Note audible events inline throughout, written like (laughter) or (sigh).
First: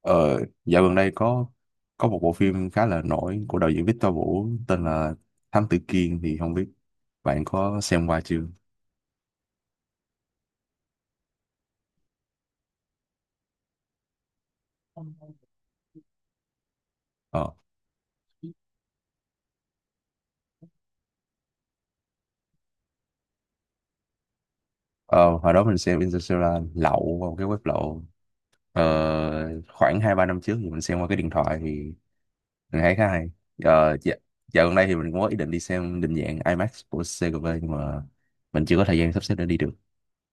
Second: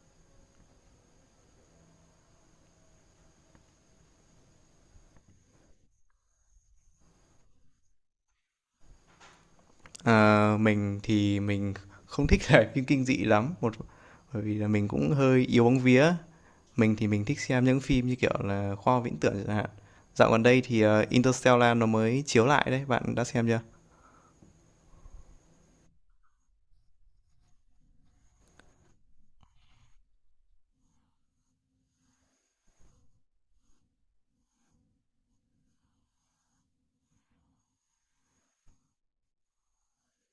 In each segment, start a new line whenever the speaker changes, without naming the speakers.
Ờ, Dạo gần đây có một bộ phim khá là nổi của đạo diễn Victor Vũ tên là Thám Tử Kiên thì không biết bạn có xem qua chưa?
Ờ, mình thì mình không thích (laughs) xem phim kinh dị lắm, một bởi vì là mình cũng hơi yếu bóng vía. Mình thì mình thích
Ờ,
xem những phim như kiểu là khoa học viễn tưởng chẳng hạn. Dạo gần đây thì Interstellar nó mới chiếu lại đấy, bạn đã xem chưa?
ờ Hồi đó mình xem Interstellar lậu qua một cái web lậu, khoảng hai ba năm trước thì mình xem qua cái điện thoại thì mình thấy khá hay. Dạ, dạo gần đây thì mình cũng có ý định đi xem định dạng IMAX của CGV nhưng mà mình chưa có thời gian sắp xếp để đi được.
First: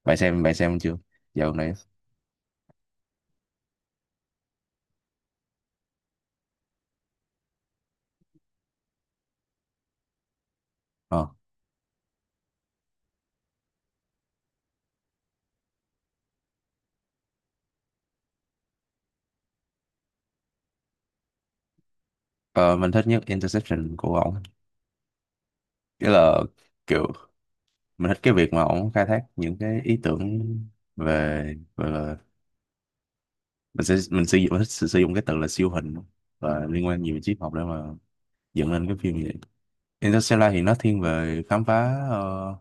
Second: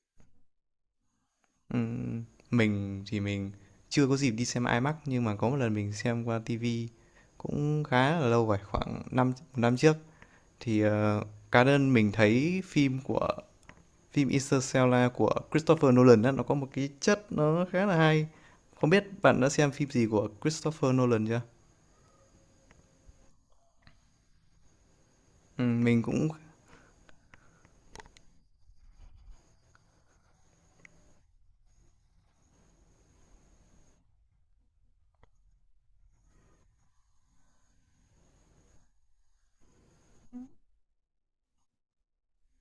Bạn xem chưa? Dạo gần đây.
Ừm, mình thì mình chưa có dịp đi xem IMAX nhưng mà có một lần mình xem qua TV cũng khá là lâu rồi, khoảng năm một năm trước thì
Ờ,
cá nhân mình thấy Phim Interstellar của Christopher Nolan đó nó có một cái chất nó khá là hay. Không biết bạn đã xem phim gì của Christopher Nolan chưa?
ờ, mình thích nhất Interception của ổng.
Ừ, mình
Nghĩa
cũng
là kiểu mình thích cái việc mà ổng khai thác những cái ý tưởng về, gọi là, mình thích sử sử dụng cái từ là siêu hình và liên quan nhiều đến triết học để mà dựng lên cái phim như vậy. Interstellar thì nó thiên về khám phá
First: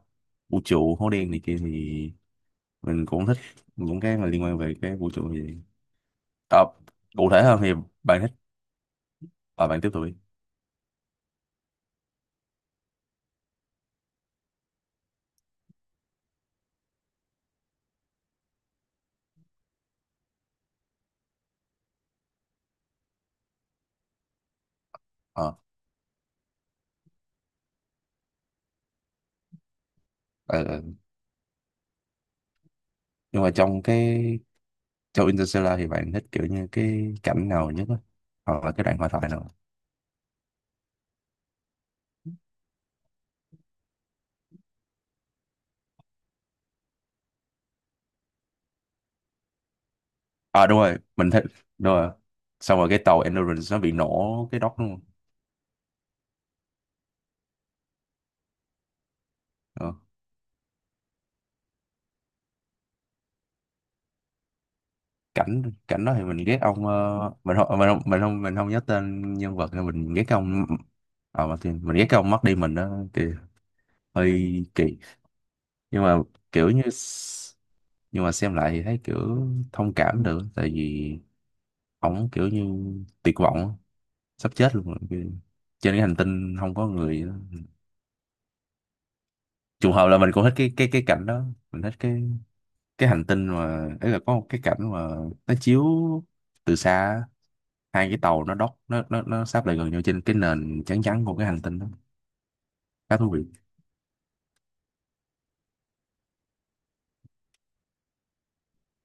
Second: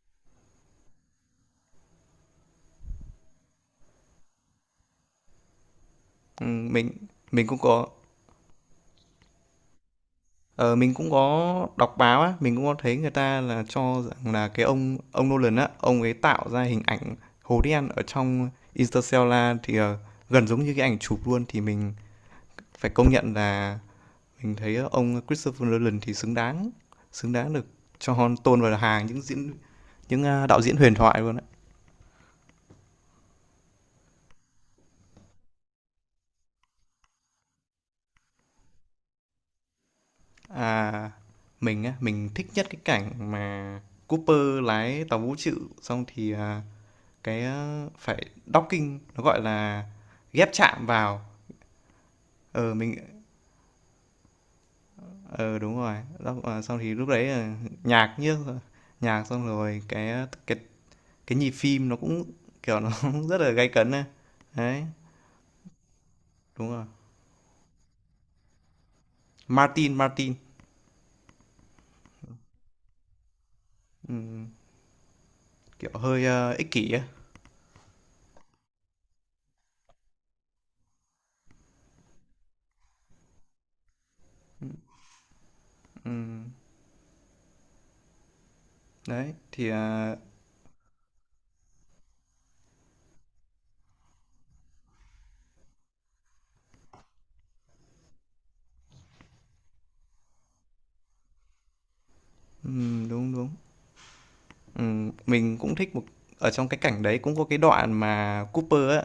vũ trụ hố đen này kia thì mình cũng thích những cái mà liên quan về cái vũ trụ như vậy.
ừ,
Ờ,
mình
Cụ thể
mình cũng
hơn thì
có
bạn thích, à, bạn tiếp tục đi.
ờ, mình cũng có đọc báo á, mình cũng có thấy người ta là cho rằng là cái ông Nolan á, ông ấy tạo ra hình ảnh hố đen ở trong Interstellar thì gần giống như cái ảnh chụp luôn thì mình phải công nhận là mình thấy ông
Ờ,
Christopher Nolan thì xứng đáng được cho tôn vào hàng những đạo
ờ,
diễn
ờ.
huyền thoại luôn đấy.
Nhưng mà trong Interstellar thì bạn thích kiểu như cái cảnh nào nhất á, hoặc là cái đoạn hội thoại nào?
À, mình á, mình thích nhất cái cảnh mà Cooper lái tàu vũ trụ xong thì phải docking nó gọi là ghép
À đúng
chạm
rồi,
vào.
mình thích, đúng rồi,
Ờ
xong rồi
mình
cái tàu Endurance nó bị nổ cái đốc đúng không?
ờ Đúng rồi. Đó, xong thì lúc đấy nhạc như xong rồi
Ờ.
cái ờ, cái nhịp phim nó cũng kiểu nó (laughs) rất là gay cấn. Đấy,
cảnh cảnh đó thì mình ghét
đúng rồi.
ông, mình không nhớ tên nhân vật nên
Martin,
mình ghét cái
Martin.
ông, ờ Martin, mình ghét cái ông mất đi mình đó kì,
Ừm,
hơi kỳ.
Kiểu
Nhưng mà
hơi, ơ,
kiểu
ích
như
kỷ á.
nhưng mà xem lại thì thấy kiểu thông cảm được, tại vì ổng kiểu như tuyệt vọng á, sắp chết luôn rồi. Kiểu trên cái hành
Ừm,
tinh không có người á.
Đấy, thì,
Trùng hợp là mình cũng thích cái cảnh đó. Mình thích cái hành tinh mà ấy, là có một cái cảnh mà nó chiếu từ xa á, hai cái tàu nó đóc nó sáp lại gần nhau trên cái nền trắng trắng của cái hành tinh đó, khá thú
đúng,
vị.
đúng. Mình cũng thích ở trong cái cảnh đấy cũng có cái đoạn mà Cooper á,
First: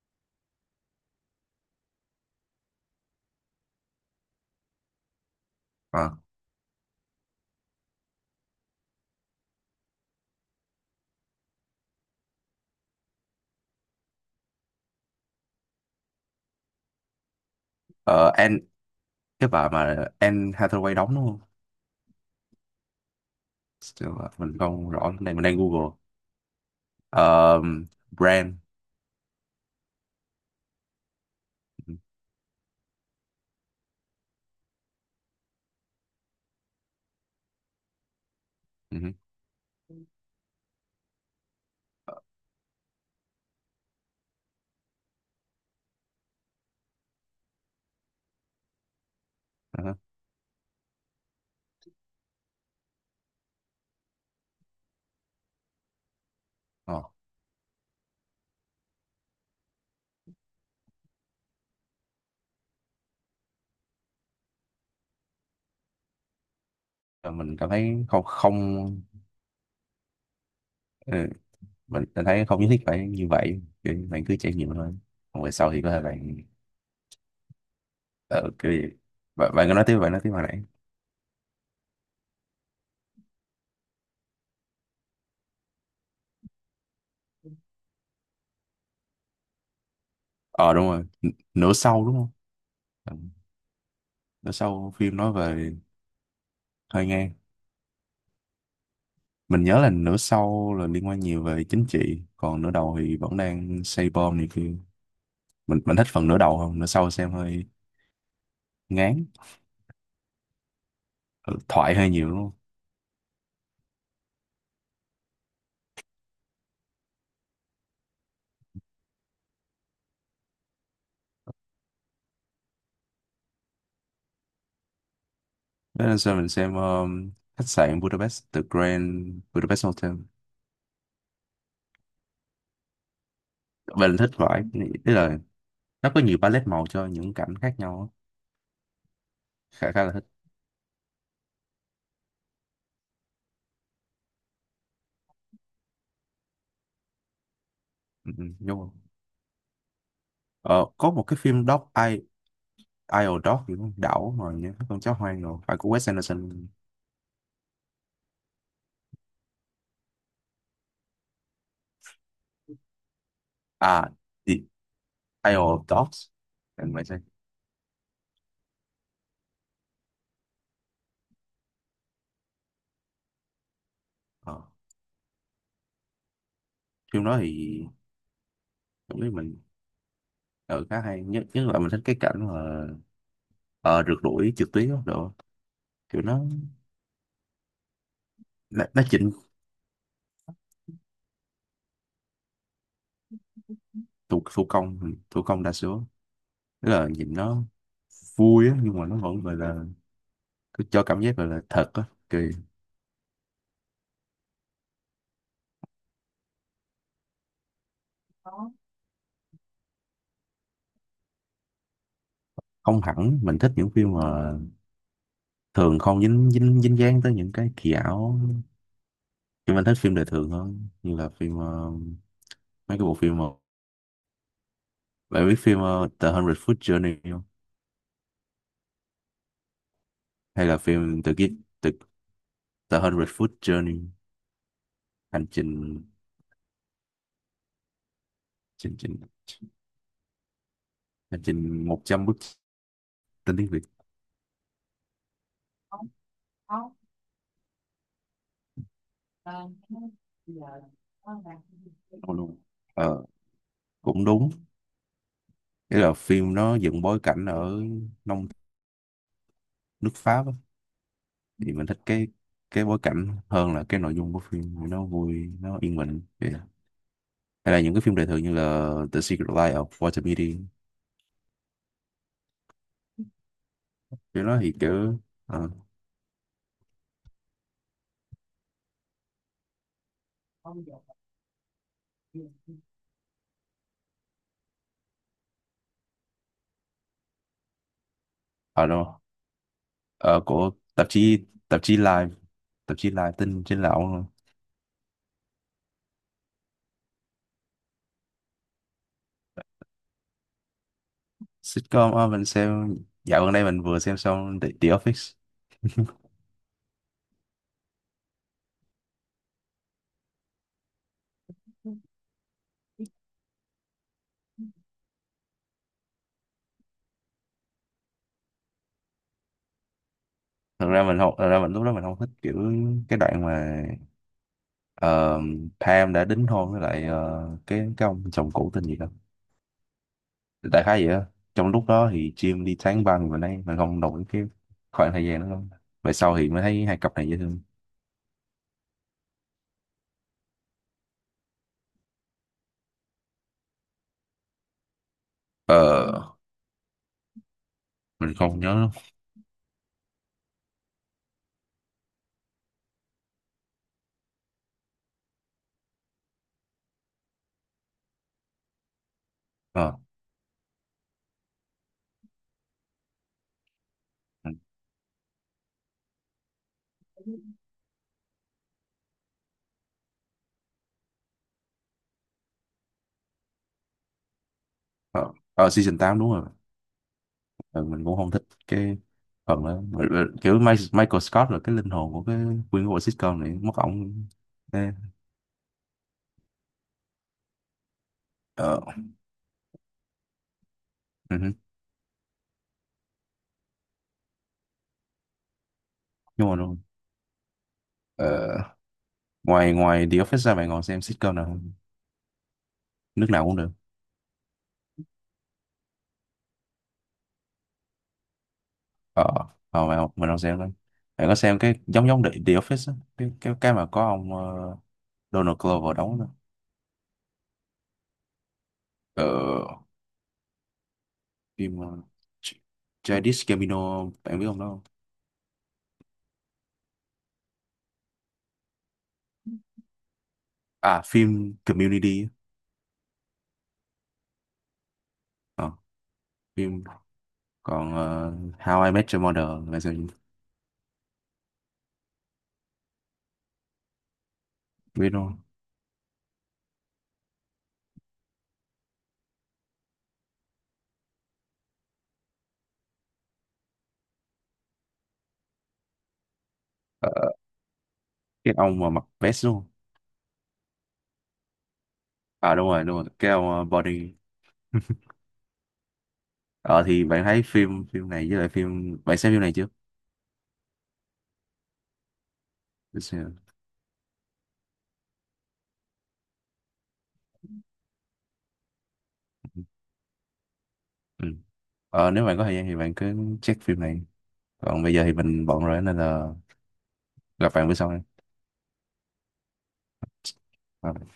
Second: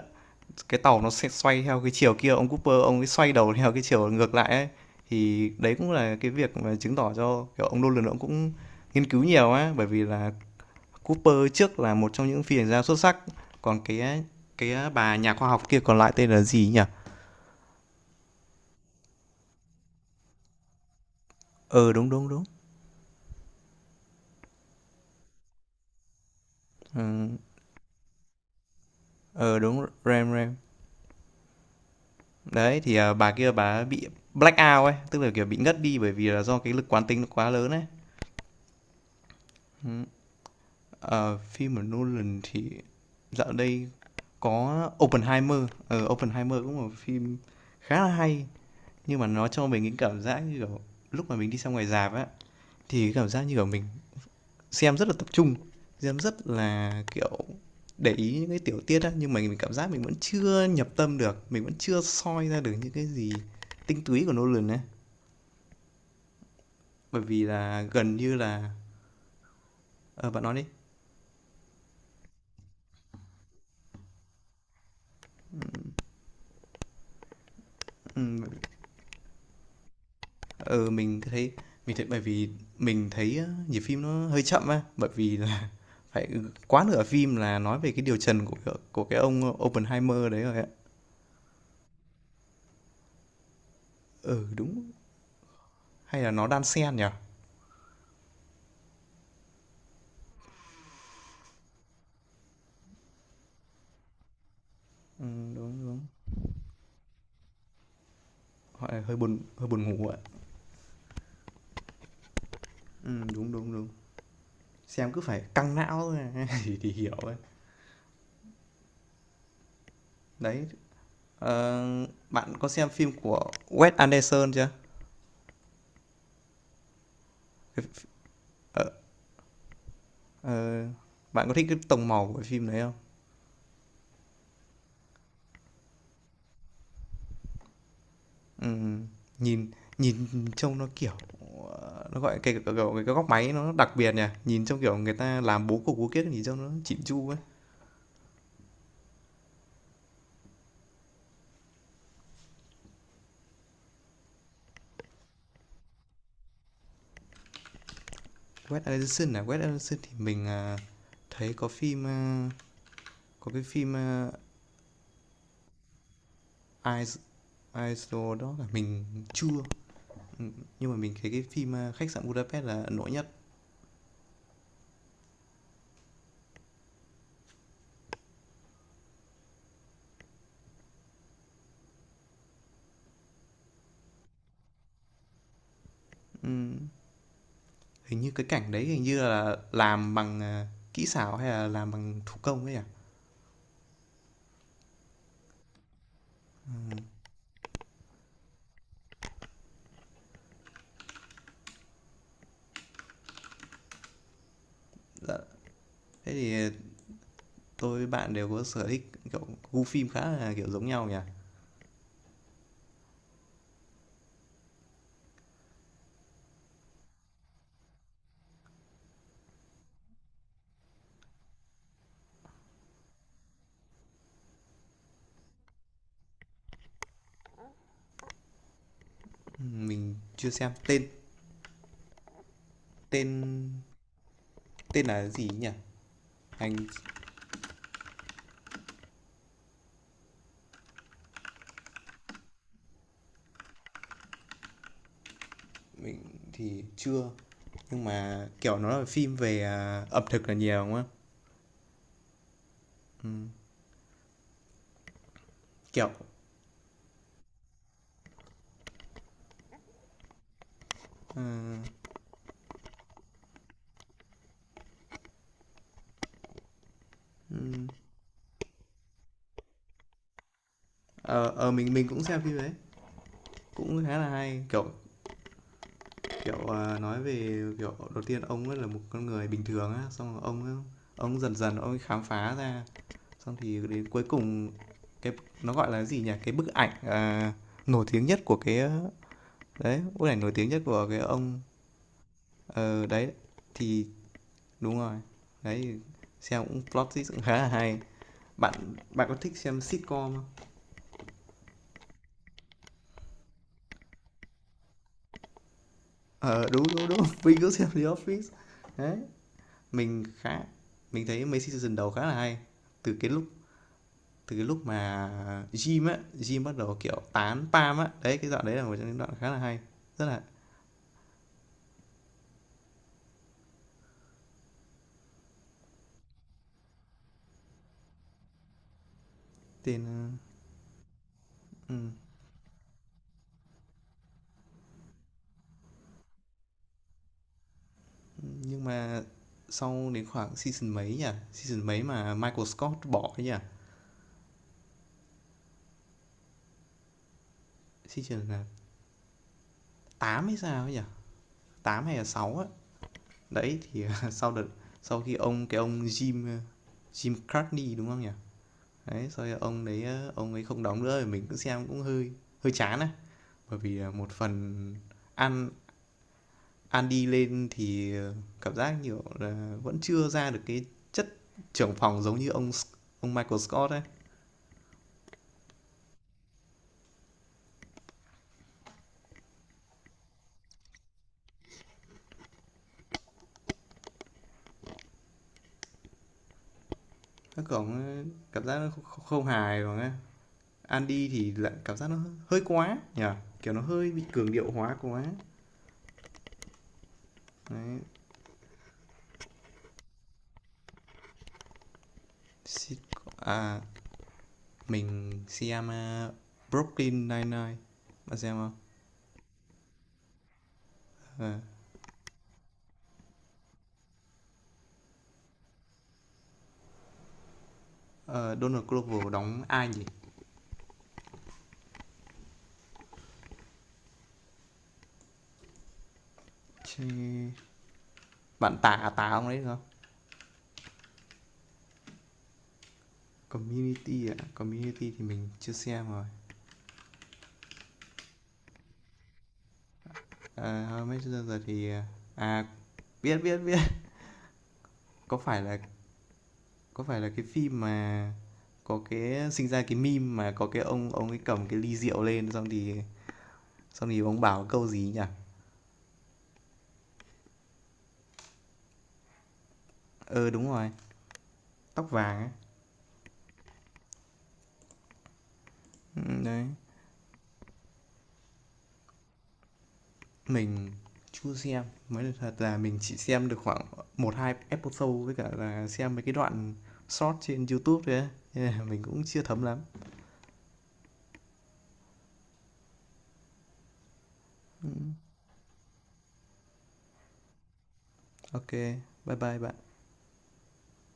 cái tàu nó sẽ xoay theo cái chiều kia, ông Cooper ông ấy xoay đầu theo cái chiều ngược lại ấy. Thì đấy cũng là
à,
cái việc mà chứng tỏ cho, kiểu, ông Nolan ông cũng nghiên cứu nhiều á, bởi vì là Cooper trước là một trong những phi hành gia xuất sắc, còn cái bà nhà khoa học kia còn lại tên là gì nhỉ?
ờ, Anne, cái bà mà Anne Hathaway đóng đúng không?
Ừ, đúng, đúng, đúng.
Chứ mà mình không rõ lắm. Đây mình đang Google.
Ờ.
Ờ, brand.
Ờ, đúng. RAM, RAM.
Ừ,
Đấy, thì, bà kia bà bị black out ấy, tức là, kiểu, bị ngất đi bởi vì là do cái lực quán tính nó quá lớn ấy.
ừ, ừ.
Ừm, Phim của Nolan thì dạo đây có Oppenheimer. Ờ, Oppenheimer cũng là một phim khá là hay, nhưng mà nó cho mình
Ờ,
những cảm giác như, kiểu, lúc mà mình đi xem ngoài rạp á, thì cái cảm giác như, kiểu, mình xem rất là tập trung, xem rất
ờ,
là, kiểu, để ý những cái tiểu tiết á, nhưng mà mình cảm giác mình vẫn chưa nhập tâm được, mình vẫn chưa soi ra được những cái gì tinh túy của Nolan ấy, bởi
ờ,
vì
mình cảm
là
thấy
gần
không,
như là
không.
ờ, bạn nói đi.
Ừ, mình thấy không nhất thiết phải như vậy. Kiểu như bạn cứ trải nghiệm thôi, còn về sau thì có thể bạn,
Ừm, ừ,
ờ, kiểu gì. Bạn, bạn cứ nói tiếp, hồi nãy.
ờ, mình thấy mình thấy bởi vì mình thấy á, nhịp phim nó hơi chậm á, bởi vì là (laughs) phải quá nửa phim là nói về cái điều trần của cái ông Oppenheimer đấy rồi ạ.
Ờ đúng rồi, nửa sau đúng không? Ừ,
Ừ,
nửa
đúng,
sau phim nói về,
hay là nó đan xen nhỉ?
hơi ngang, mình nhớ là nửa sau là liên quan nhiều về chính trị, còn nửa đầu thì vẫn đang xây bom này kia.
Đúng,
Mình
đúng,
thích phần nửa đầu hơn, nửa sau xem hơi
gọi
ngán.
hơi buồn ngủ ạ.
Ừ, thoại hơi nhiều đúng không?
Đúng, đúng, đúng. Xem cứ phải căng não thôi (laughs) thì hiểu ấy. Đấy, ờ, bạn có xem phim của Wes Anderson chưa?
Thế nên sao mình xem, khách
Cái
sạn
ph
Budapest, The
ờ,
Grand Budapest Hotel.
ờ, Bạn có thích cái tông màu của cái phim đấy không?
Mình thích thoại, tức là nó có nhiều palette màu cho những cảnh khác nhau á.
Ừm, nhìn
Khá Khá là
nhìn
thích.
trông nó, kiểu, nó, gọi, cái kiểu, cái góc máy nó đặc biệt nhỉ? Nhìn trông, kiểu, người ta làm bố cục bố kiếc nhìn trông nó chỉn chu ấy.
Ừ, ừ, đúng không? Ờ, có một cái phim Dog, Isle Dog thì con đảo rồi nhé, con chó hoang rồi phải, của Wes Anderson.
Wes Anderson à? Wes Anderson thì mình, thấy có cái phim,
À, The Isle of Dogs, em phải
Eyes
xem.
Eyes Jewel đó là mình chưa. Ừ, nhưng mà mình thấy cái phim, Khách sạn Budapest là ấn tượng nhất.
Ờ. Phim đó thì cảm thấy mình ở khá hay, nhất nhất là mình thích cái cảnh mà, ờ, rượt đuổi trượt tuyết đó đồ, kiểu nó
Ừm, Hình như cái cảnh đấy hình như
chỉnh
là làm bằng, kỹ xảo hay là làm bằng thủ công ấy nhỉ?
thủ, thủ công đa số, tức là nhìn nó vui á, nhưng mà nó vẫn gọi là cứ cho cảm giác gọi là thật á. Kỳ.
Dạ, thế thì, tôi với bạn đều có sở thích, kiểu, gu phim khá là, kiểu, giống nhau nhỉ?
Không hẳn, mình thích những phim mà thường không dính dính dính dáng tới những cái kỳ ảo, nhưng anh thích phim đời thường hơn, như là phim, mấy cái bộ phim mà, bạn biết phim The Hundred Foot Journey không?
Mình chưa
Hay
xem.
là
Tên
phim The, The Hundred Foot
tên
Journey,
tên là
hành
gì nhỉ?
trình,
anh
trình trình hành trình 100 bước, tên tiếng Việt
mình thì chưa, nhưng mà, kiểu, nó là phim về, ẩm thực là nhiều, đúng không?
luôn. ờ, Cũng đúng. Nghĩa
Kiểu,
là phim nó dựng bối cảnh ở nông nước Pháp á.
ờ,
Thì mình thích cái bối cảnh hơn là cái nội dung của phim, vì nó vui, nó yên bình vậy. Hay là
ừm,
những cái phim đời thường như là The Secret Life of Walter Mitty.
mình cũng xem phim đấy, cũng khá là
Cái đó
hay.
thì
Kiểu,
kiểu, ờ,
Kiểu, nói về, kiểu, đầu tiên ông ấy là một con người bình thường á, xong rồi ông dần dần ông ấy khám phá ra, xong thì đến cuối cùng cái nó gọi là gì nhỉ? Cái bức ảnh, nổi tiếng nhất của
đâu,
đấy, bức ảnh
ờ,
nổi tiếng
của
nhất của
tạp
cái
chí,
ông
Live, tạp
ờ,
chí
đấy,
Live tin trên
thì
lậu.
đúng rồi. Đấy, thì xem cũng plot twist cũng khá là hay. Bạn bạn có thích xem sitcom không?
Sitcom, mình xem, dạo gần đây mình vừa xem xong The Office.
Ờ, đúng, đúng, đúng, (laughs) mình cũng xem The Office. Đấy, mình khá mình thấy mấy season đầu khá là hay. Từ cái lúc Từ cái lúc mà Jim á, Jim bắt đầu kiểu tán Pam á, đấy cái đoạn đấy là một trong những đoạn khá là hay, rất là
Thật ra mình không, thật ra mình lúc đó mình không thích kiểu cái đoạn mà, ờ, Pam đã đính hôn với lại, cái ông chồng cũ tên gì đó,
tên ờ,
đại khái vậy đó. Trong lúc
ừ.
đó thì Jim đi tán băng, và đây mình không đồng ý cái khoảng thời gian đó lắm. Về sau thì mới thấy hai cặp này dễ thương.
Nhưng mà sau đến khoảng season mấy mà Michael Scott bỏ ấy nhỉ,
Ờ mình
season
không
là
nhớ lắm.
8 hay sao ấy nhỉ, 8 hay là 6 á, đấy thì (laughs) sau đợt sau khi ông cái ông Jim Jim Cartney đúng không nhỉ, đấy sau đó ông
Ờ
đấy ông ấy không đóng nữa thì mình cũng xem cũng hơi hơi chán á, bởi vì một phần ăn ăn đi lên thì cảm giác, nhiều là, vẫn chưa ra được cái chất trưởng phòng giống như ông Michael Scott ấy.
ờ, ờ, season 8 đúng rồi. Ừ, mình cũng không thích cái phần đó. Mà kiểu Michael Scott là cái linh hồn của cái, nguyên của bộ sitcom này, mất ổng. Ê,
Các cổng Cảm giác
ờ,
nó kh không hài bằng á. Andy
ừ,
thì
hứ,
lại cảm giác nó hơi quá nhỉ? Kiểu nó hơi bị cường điệu hóa quá.
đúng rồi, đúng rồi.
Đấy,
Ờ, ngoài ngoài The Office ra bạn còn xem sitcom nào không, nước nào cũng được.
à, mình xem, Brooklyn Nine-Nine, bạn xem không?
Ờ, ờ bạn mình không xem lắm. Bạn có
Ờ,
xem cái giống giống The Office á, cái mà có ông, Donald Glover đóng đó.
ờ, Donald Glover đóng
Ờ
ai nhỉ?
phim, Ch- Childish Gambino bạn biết ông đó không?
Tà ông đấy đúng không?
À phim Community á.
Community ạ, à? Community thì mình
Ờ,
chưa xem rồi.
phim, còn How I Met Your Mother là sao,
À, How I thì à à, biết biết biết.
biết
(laughs)
luôn.
Có phải là có phải là cái phim mà có cái sinh ra cái meme mà có cái ông ấy cầm cái ly rượu lên xong thì ông bảo câu gì nhỉ?
Ờ, cái ông mà mặc vest luôn.
Ờ đúng rồi, tóc vàng ấy.
À đúng rồi, đúng rồi, cái ông, body. (laughs)
Ừ, đấy,
Ờ thì bạn thấy phim, phim này với lại phim bạn xem phim này chưa?
mình chưa xem. Mới là thật là mình
Để
chỉ
xem.
xem được khoảng một hai episode với cả là xem mấy cái đoạn short trên YouTube thôi ấy. Nên là mình cũng chưa thấm lắm.
Ừ. Ờ, nếu bạn có thời gian thì bạn cứ check phim này, còn bây giờ thì mình bận rồi nên là gặp bạn bữa sau nha.
Ok, bye bye bạn.
Bye bye.